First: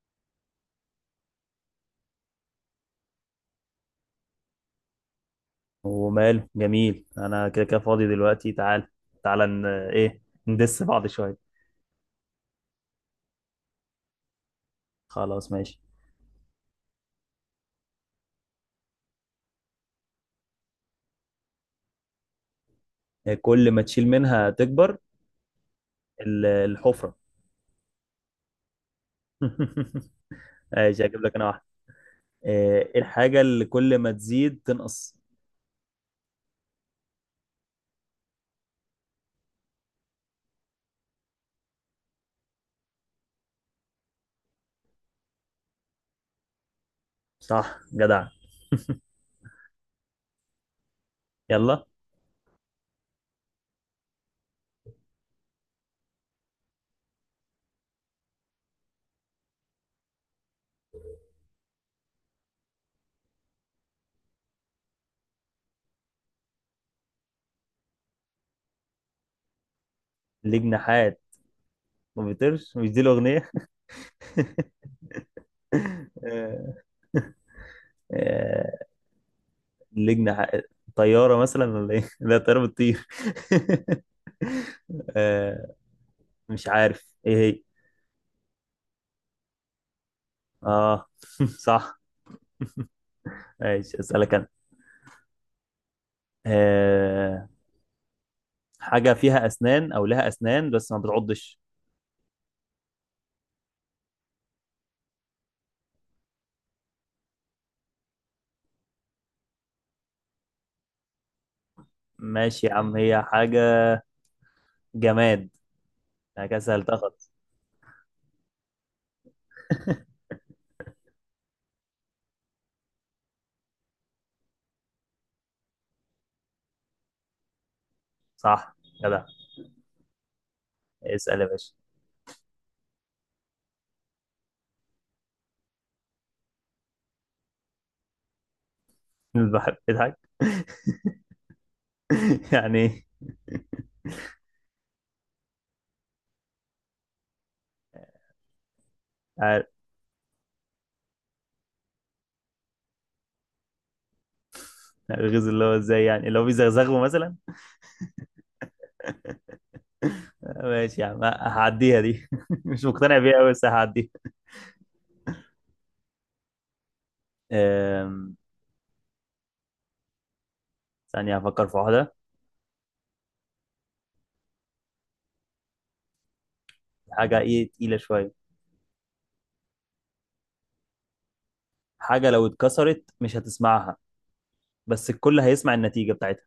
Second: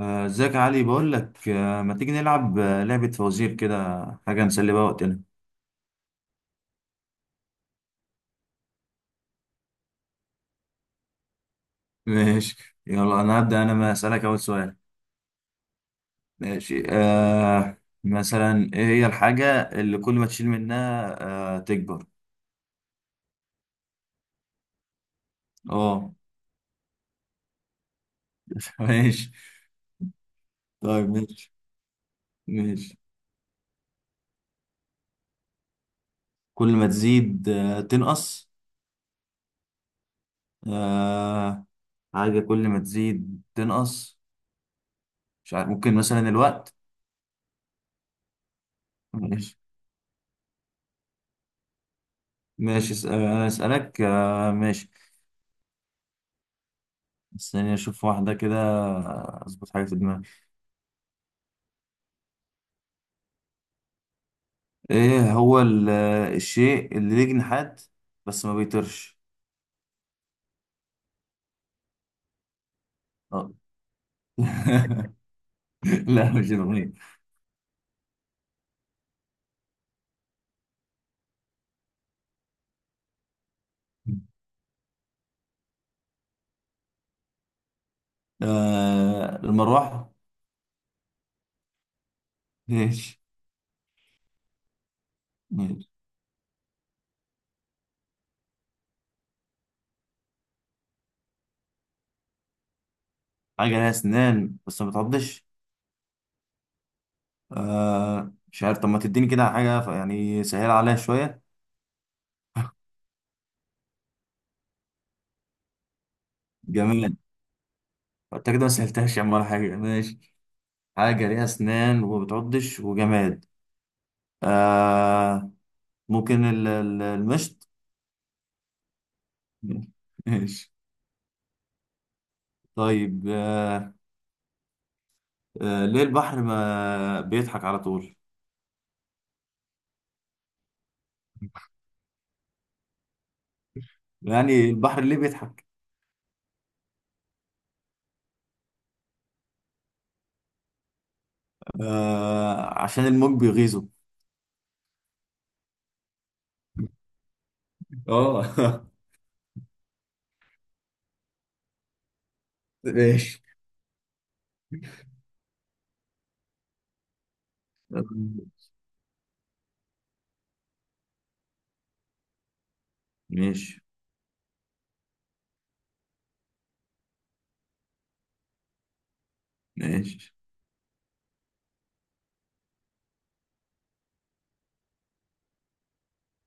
ازيك يا علي؟ بقول لك، ما تيجي نلعب لعبة فوازير كده، حاجة نسلي بقى وقتنا. وماله، جميل. انا كده كده فاضي دلوقتي. تعال تعال، ن... ايه ندس بعض شويه. ماشي، يلا انا هبدأ، انا ما اسألك اول سؤال. خلاص ماشي. ماشي. مثلا، ايه هي الحاجة اللي كل ما تشيل منها تكبر؟ كل ما تشيل منها تكبر، اه. الحفره. ماشي. ماشي، طيب هجيب لك انا ماشي. واحده. ايه ماشي، الحاجه اللي كل ما تزيد تنقص؟ كل ما تزيد تنقص. آه حاجة كل ما تزيد تنقص، مش عارف، ممكن مثلا الوقت. صح جدع. ماشي. يلا. ماشي، انا اسألك. ماشي، استني اشوف واحدة كده، اظبط حاجة في دماغي. ايه هو الشيء اللي ليه جناحات بس ما بيطيرش؟ ليه جناحات ما بيطيرش؟ مش دي الاغنيه؟ آه. لا، مش آه، الأغنية. آه، ليه جناحات. طياره مثلا ولا ايه؟ لا، طياره بتطير. آه، مش عارف ايه هي. المروحة. اه. صح. ماشي. ماشي، اسالك انا. ماشي، أه... حاجه فيها اسنان او لها اسنان بس ما بتعضش؟ حاجة لها أسنان بس ما بتعضش؟ مش عارف، طب ما تديني كده حاجة يعني سهل عليها شوية. ماشي يا عم، هي حاجه جماد. انا كده سهلتها جماد؟ خالص. أنت كده ما سهلتهاش يا عم ولا حاجة، ماشي. حاجة ليها أسنان وما بتعضش وجماد، آه، ممكن المشط. صح جدع، ماشي. اسال يا باشا. طيب، ليه البحر ما بيضحك على طول؟ البحر بيضحك؟ يعني ايه؟ يعني البحر ليه بيضحك؟ عارف. عشان الموج بيغيظه. الغيظ اللي هو ازاي؟ يعني اللي هو بيزغزغه مثلا؟ اه. ماشي يا عم، هعديها دي، مش مقتنع بيها ماشي. قوي بس هعديها. أم، ثانية هفكر في واحدة. ماشي. حاجة ايه تقيلة شوية. ماشي، حاجة لو اتكسرت مش هتسمعها، بس الكل هيسمع النتيجة بتاعتها.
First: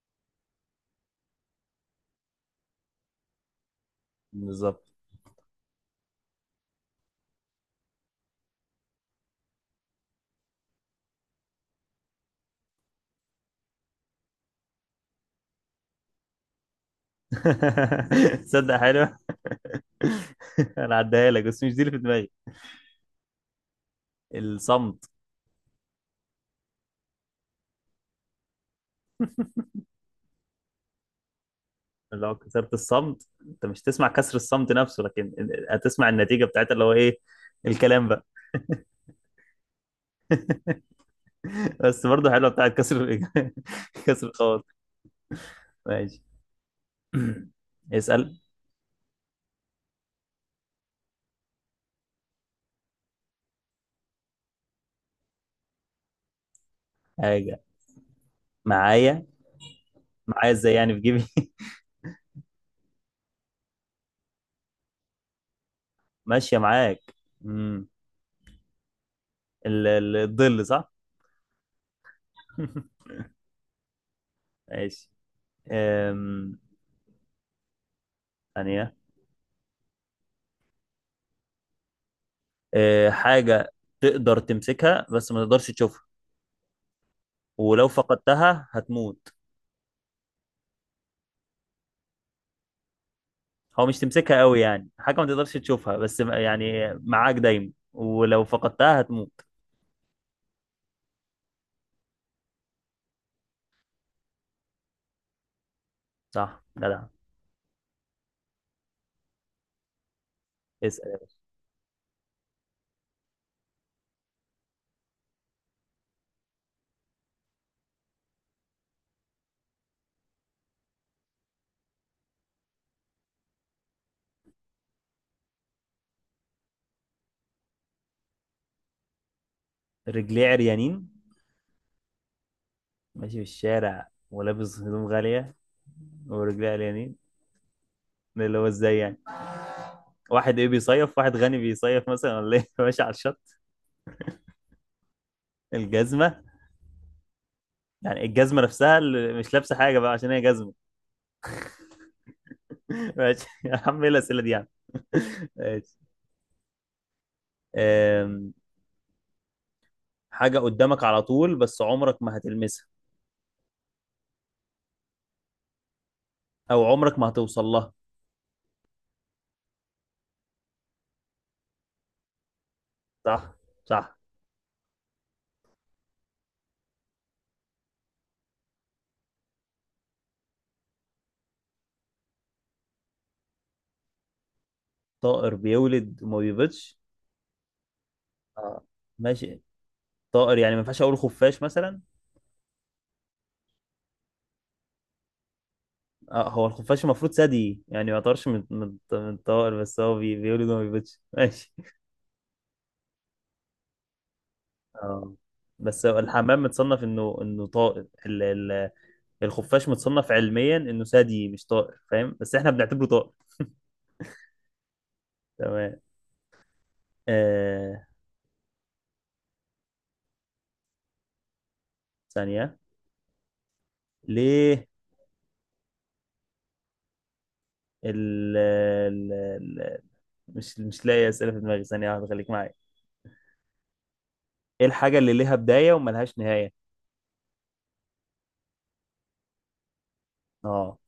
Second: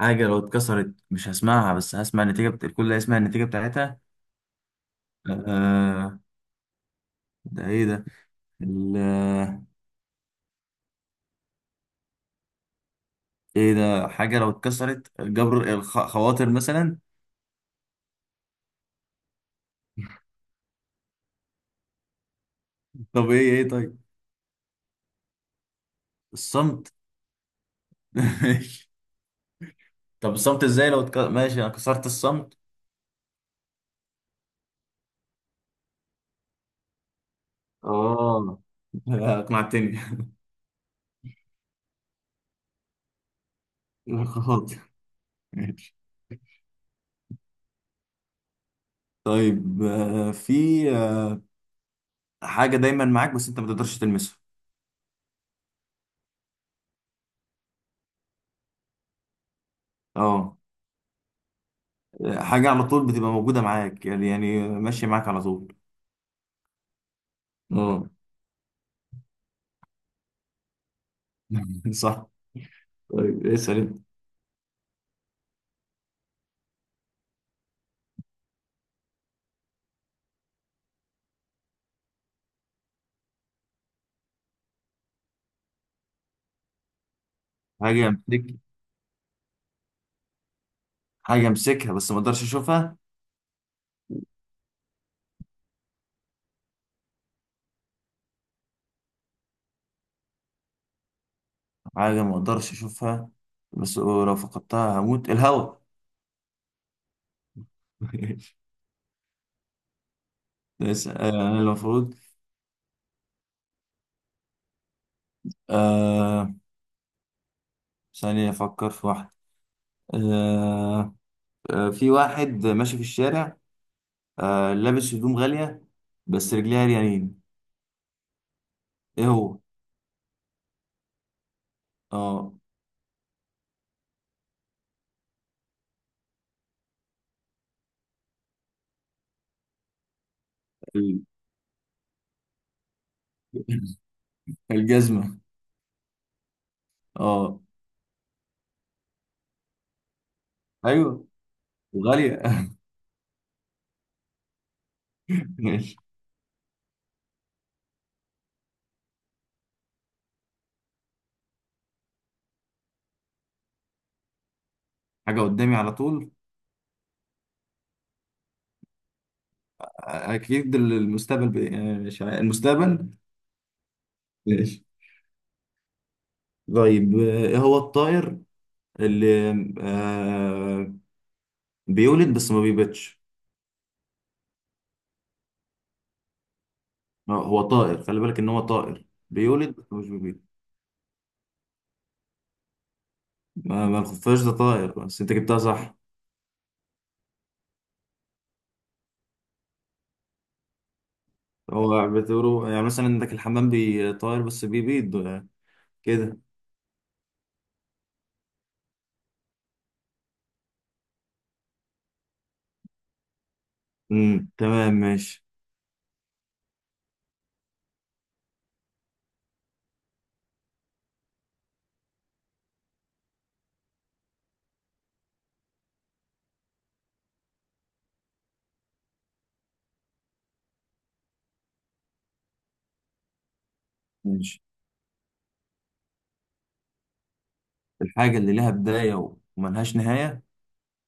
حاجة لو اتكسرت مش هسمعها، بس هسمع النتيجة الكل هيسمع النتيجة بتاعتها. بالظبط. آه، ده ايه ده؟ ال... ايه ده؟ حاجة لو اتكسرت، جبر الخواطر مثلا. تصدق حلو. انا عديها لك بس مش دي اللي في دماغي. طب ايه طيب؟ الصمت. الصمت. ماشي، طب الصمت ازاي لو ماشي، انا كسرت لو الصمت. كسرت الصمت انت مش تسمع كسر الصمت نفسه، لكن هتسمع النتيجه بتاعتها اللي هو ايه؟ الكلام بقى. اه. لا، اقنعتني. بس برضه حلوه بتاعت كسر، لا، كسر الخواطر. خلاص. ماشي. ماشي. اسال. طيب، في آه، حاجة دايما معاك بس انت ما تقدرش تلمسها. حاجه معايا. معايا اه. ازاي يعني، في جيبي؟ حاجة على طول بتبقى موجودة معاك، يعني ماشية معاك على طول. ماشيه معاك. امم اه. الظل. صح. صح. طيب اسأل انت. ماشي. أم... ثانيه. حاجة تقدر تمسكها بس ما تقدرش تشوفها ولو حاجة امسك فقدتها هتموت. حاجة امسكها بس ما اقدرش اشوفها. هو مش تمسكها قوي يعني، حاجة ما تقدرش تشوفها بس يعني معاك دايما ولو فقدتها هتموت. حاجة ما اقدرش اشوفها بس لو فقدتها هموت، الهواء. صح جدع. ماشي. اسأل. اسأل، انا المفروض. آه... ثانية افكر في واحدة. آه... في واحد ماشي في الشارع، لابس هدوم غالية بس رجليها عريانين، ايه هو؟ رجليه عريانين؟ اه، ماشي في الشارع ولابس هدوم غالية ورجليه عريانين. ده اللي هو ازاي يعني؟ واحد ايه بيصيف، ال- واحد غني بيصيف مثلا ولا ايه؟ ماشي على الشط. الجزمة. الجزمة. اه، يعني الجزمة نفسها اللي مش لابسة حاجة بقى عشان هي جزمة. ايوه، غالية. ماشي يا عم، ايه الأسئلة دي يعني. ماشي. آم، حاجة قدامك على طول بس عمرك ما هتلمسها، حاجة قدامي على طول، أو عمرك ما هتوصل لها. اكيد المستقبل، ب... آه، مش عارف، المستقبل. صح. صح. ماشي. طيب، ايه هو الطائر اللي آه بيولد بس ما بيبيضش؟ طائر بيولد وما بيبيضش. هو طائر، خلي بالك ان هو آه. طائر، ماشي. بيولد بس مش بيبيض. طائر يعني ما ينفعش أقول خفاش مثلا؟ ما الخفاش ده طائر، بس انت جبتها صح. آه، هو الخفاش المفروض ثدي، يعني ما يعتبرش من الطائر، بس هو بيولد وما بيبيضش. ماشي. هو بتقولوا يعني مثلا عندك الحمام بيطير بس آه. بيبيض بس هو كده. الحمام متصنف إنه طائر الخفاش متصنف علميا إنه ثدي مش طائر، فاهم؟ بس إحنا بنعتبره طائر. تمام، ماشي. تمام. آه... ثانية. ليه ال ال ال مش لاقي اسئله في دماغي. ثانيه واحده خليك معايا. ماشي، ايه الحاجه اللي ليها بدايه وملهاش نهايه؟ الحاجة اللي لها بداية وملهاش نهاية؟ اه.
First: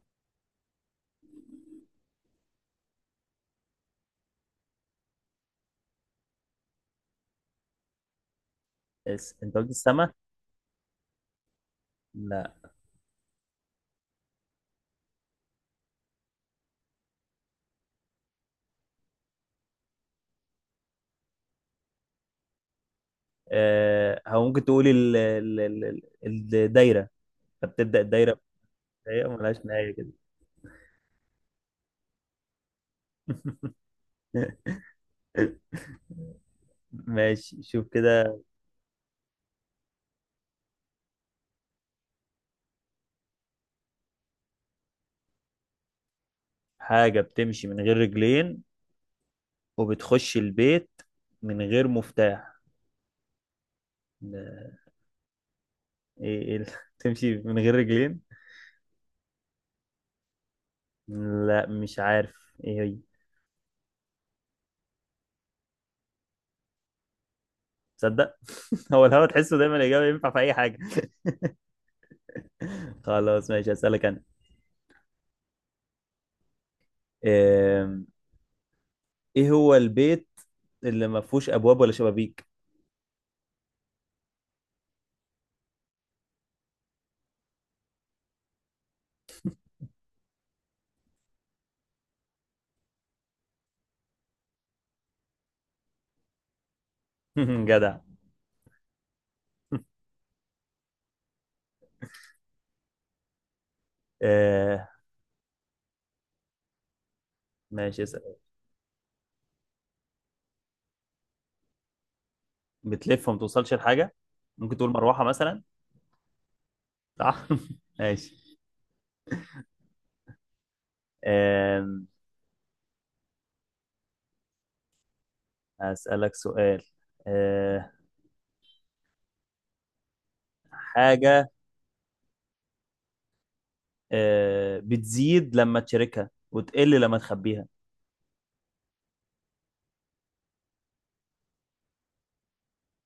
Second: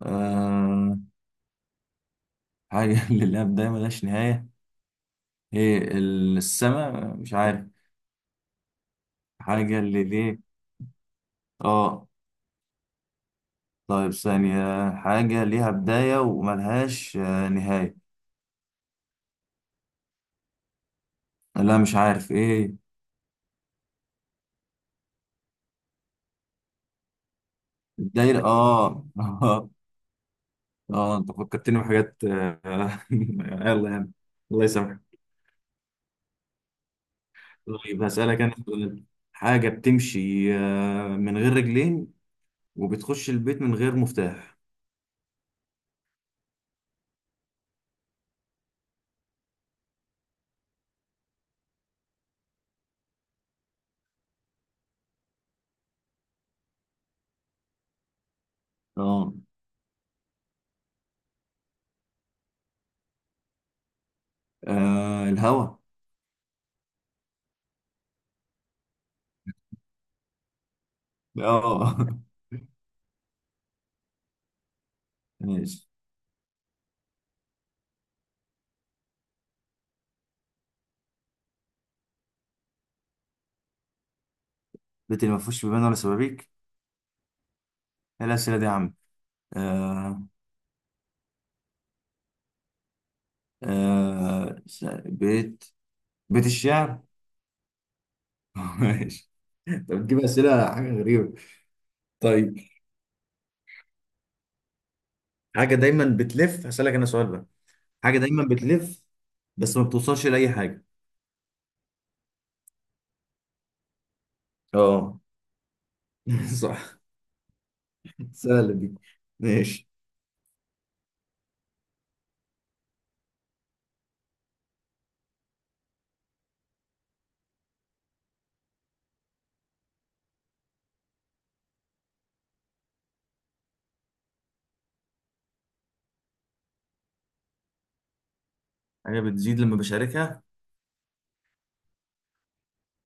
آه حاجة اللي لها بداية ملهاش نهاية، هي السماء؟ مش عارف. انت قلت حاجة اللي السما؟ ليه. اه. لا. طيب ثانية، حاجة ليها بداية وملهاش نهاية. لا، مش عارف ايه. آه، هو ممكن تقول الدايره. فبتبدا الدايره، الدايرة، اه. بدايه وملهاش نهايه كده. اه، انت فكرتني بحاجات يلا يعني، الله يسامحك. ماشي، شوف طيب كده. هسألك أنا سؤال، حاجة بتمشي من غير رجلين وبتخش البيت من غير مفتاح. حاجه بتمشي من غير رجلين، وبتخش البيت من غير مفتاح. لا، ايه تمشي من غير رجلين؟ اه، لا، مش عارف ايه هي. الهوا. تصدق؟ هو الهوا، تحسه دايما الاجابه ينفع في اي حاجه. اه. خلاص ماشي، هسألك انا. ماشي، آم، ايه هو البيت اللي ما فيهوش ابواب ولا شبابيك؟ البيت اللي ما فيهوش بيبان ولا شبابيك؟ إيه الأسئلة دي يا عم؟ آه آه س- بيت بيت الشعر. جدع. ماشي، أنت بتجيب أسئلة حاجة غريبة. طيب، آه، حاجة دايما بتلف، هسألك أنا سؤال بقى، ماشي، حاجة اسأل. دايما بتلف بس ما بتوصلش لأي حاجة. بتلف وما توصلش لحاجه. ممكن تقول اه. مروحه مثلا. صح، صح. ماشي. سهلة دي، ماشي. آم، هسألك سؤال. آه، حاجه بتزيد لما تشاركها وتقل لما تخبيها. حاجة بتزيد لما بشاركها.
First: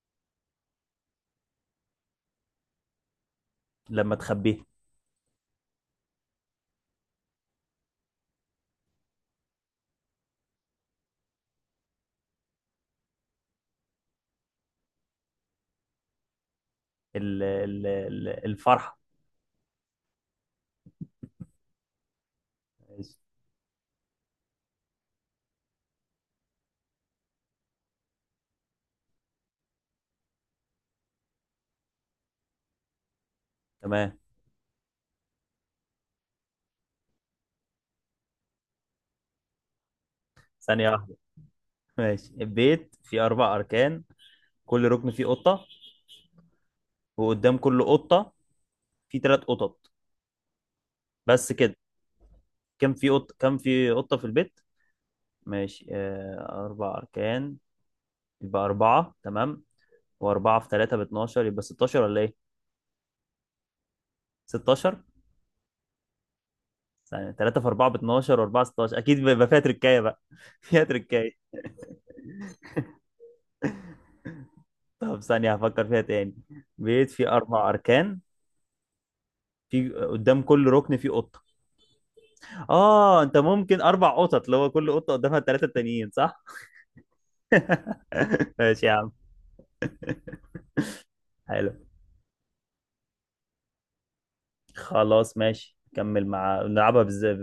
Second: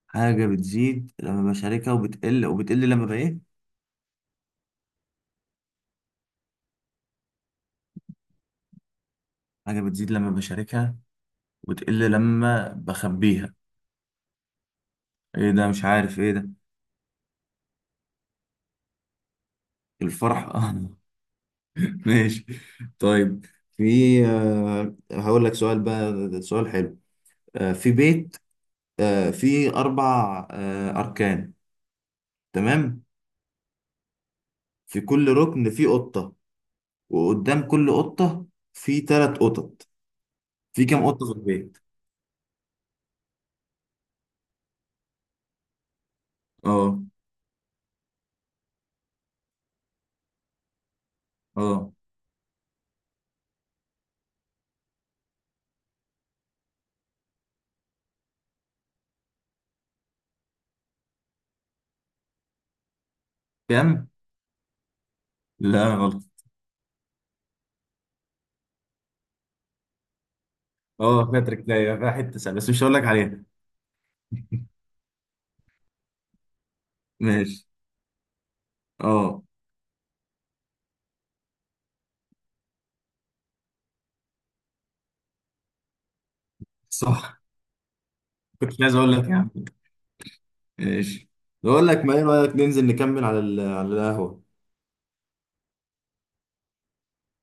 حاجة بتزيد لما بشاركها، وبتقل لما بإيه؟ لما تخبيها. حاجة بتزيد لما بشاركها وتقل لما بخبيها، ايه ده؟ مش عارف ايه ده. الفرحه. الفرح. اه، ماشي. ماشي. طيب، في، هقول لك سؤال بقى، ده سؤال حلو. في بيت فيه أربع أركان، تمام؟ تمام. في كل ركن فيه قطة، وقدام كل قطة فيه تلات قطط. في ثانيه كام واحدة. قطة في البيت؟ ماشي، البيت فيه أربع أركان، كل ركن فيه قطة، اه. وقدام كل قطة فيه تلات قطط، بس كده. اه كم في قطة في البيت؟ ماشي. أربع أركان يبقى أربعة، تمام. وأربعة في تلاتة 12، يبقى 16 ولا إيه؟ كام؟ 16؟ لا، غلط. ثانية، تلاتة في أربعة 12، وأربعة 16 أكيد. بيبقى فيها تركاية بقى، فيها اه، تركاية. باتريك، لا، فيها حته سهله بس مش هقول لك عليها. طب ثانية هفكر فيها تاني. بيت فيه ماشي. أربع أركان. اه، في قدام كل ركن فيه قطة. آه، أنت ممكن أربع قطط اللي هو كل قطة قدامها التلاتة التانيين، صح؟ صح، كنت ماشي يا عايز عم. اقول لك يا عم. ماشي، حلو. بقول لك، ما ايه رايك ننزل نكمل على على القهوه. خلاص ماشي. نكمل مع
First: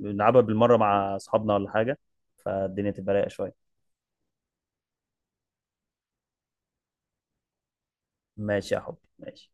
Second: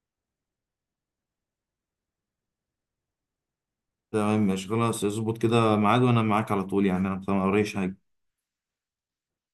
نلعبها بالمرة مع أصحابنا ولا حاجة. فالدنيا تبقى رايقة شوية. تمام ماشي، خلاص اظبط كده ميعاد وانا معاك على طول، يعني انا ما اوريش حاجه. ماشي يا حبي، ماشي.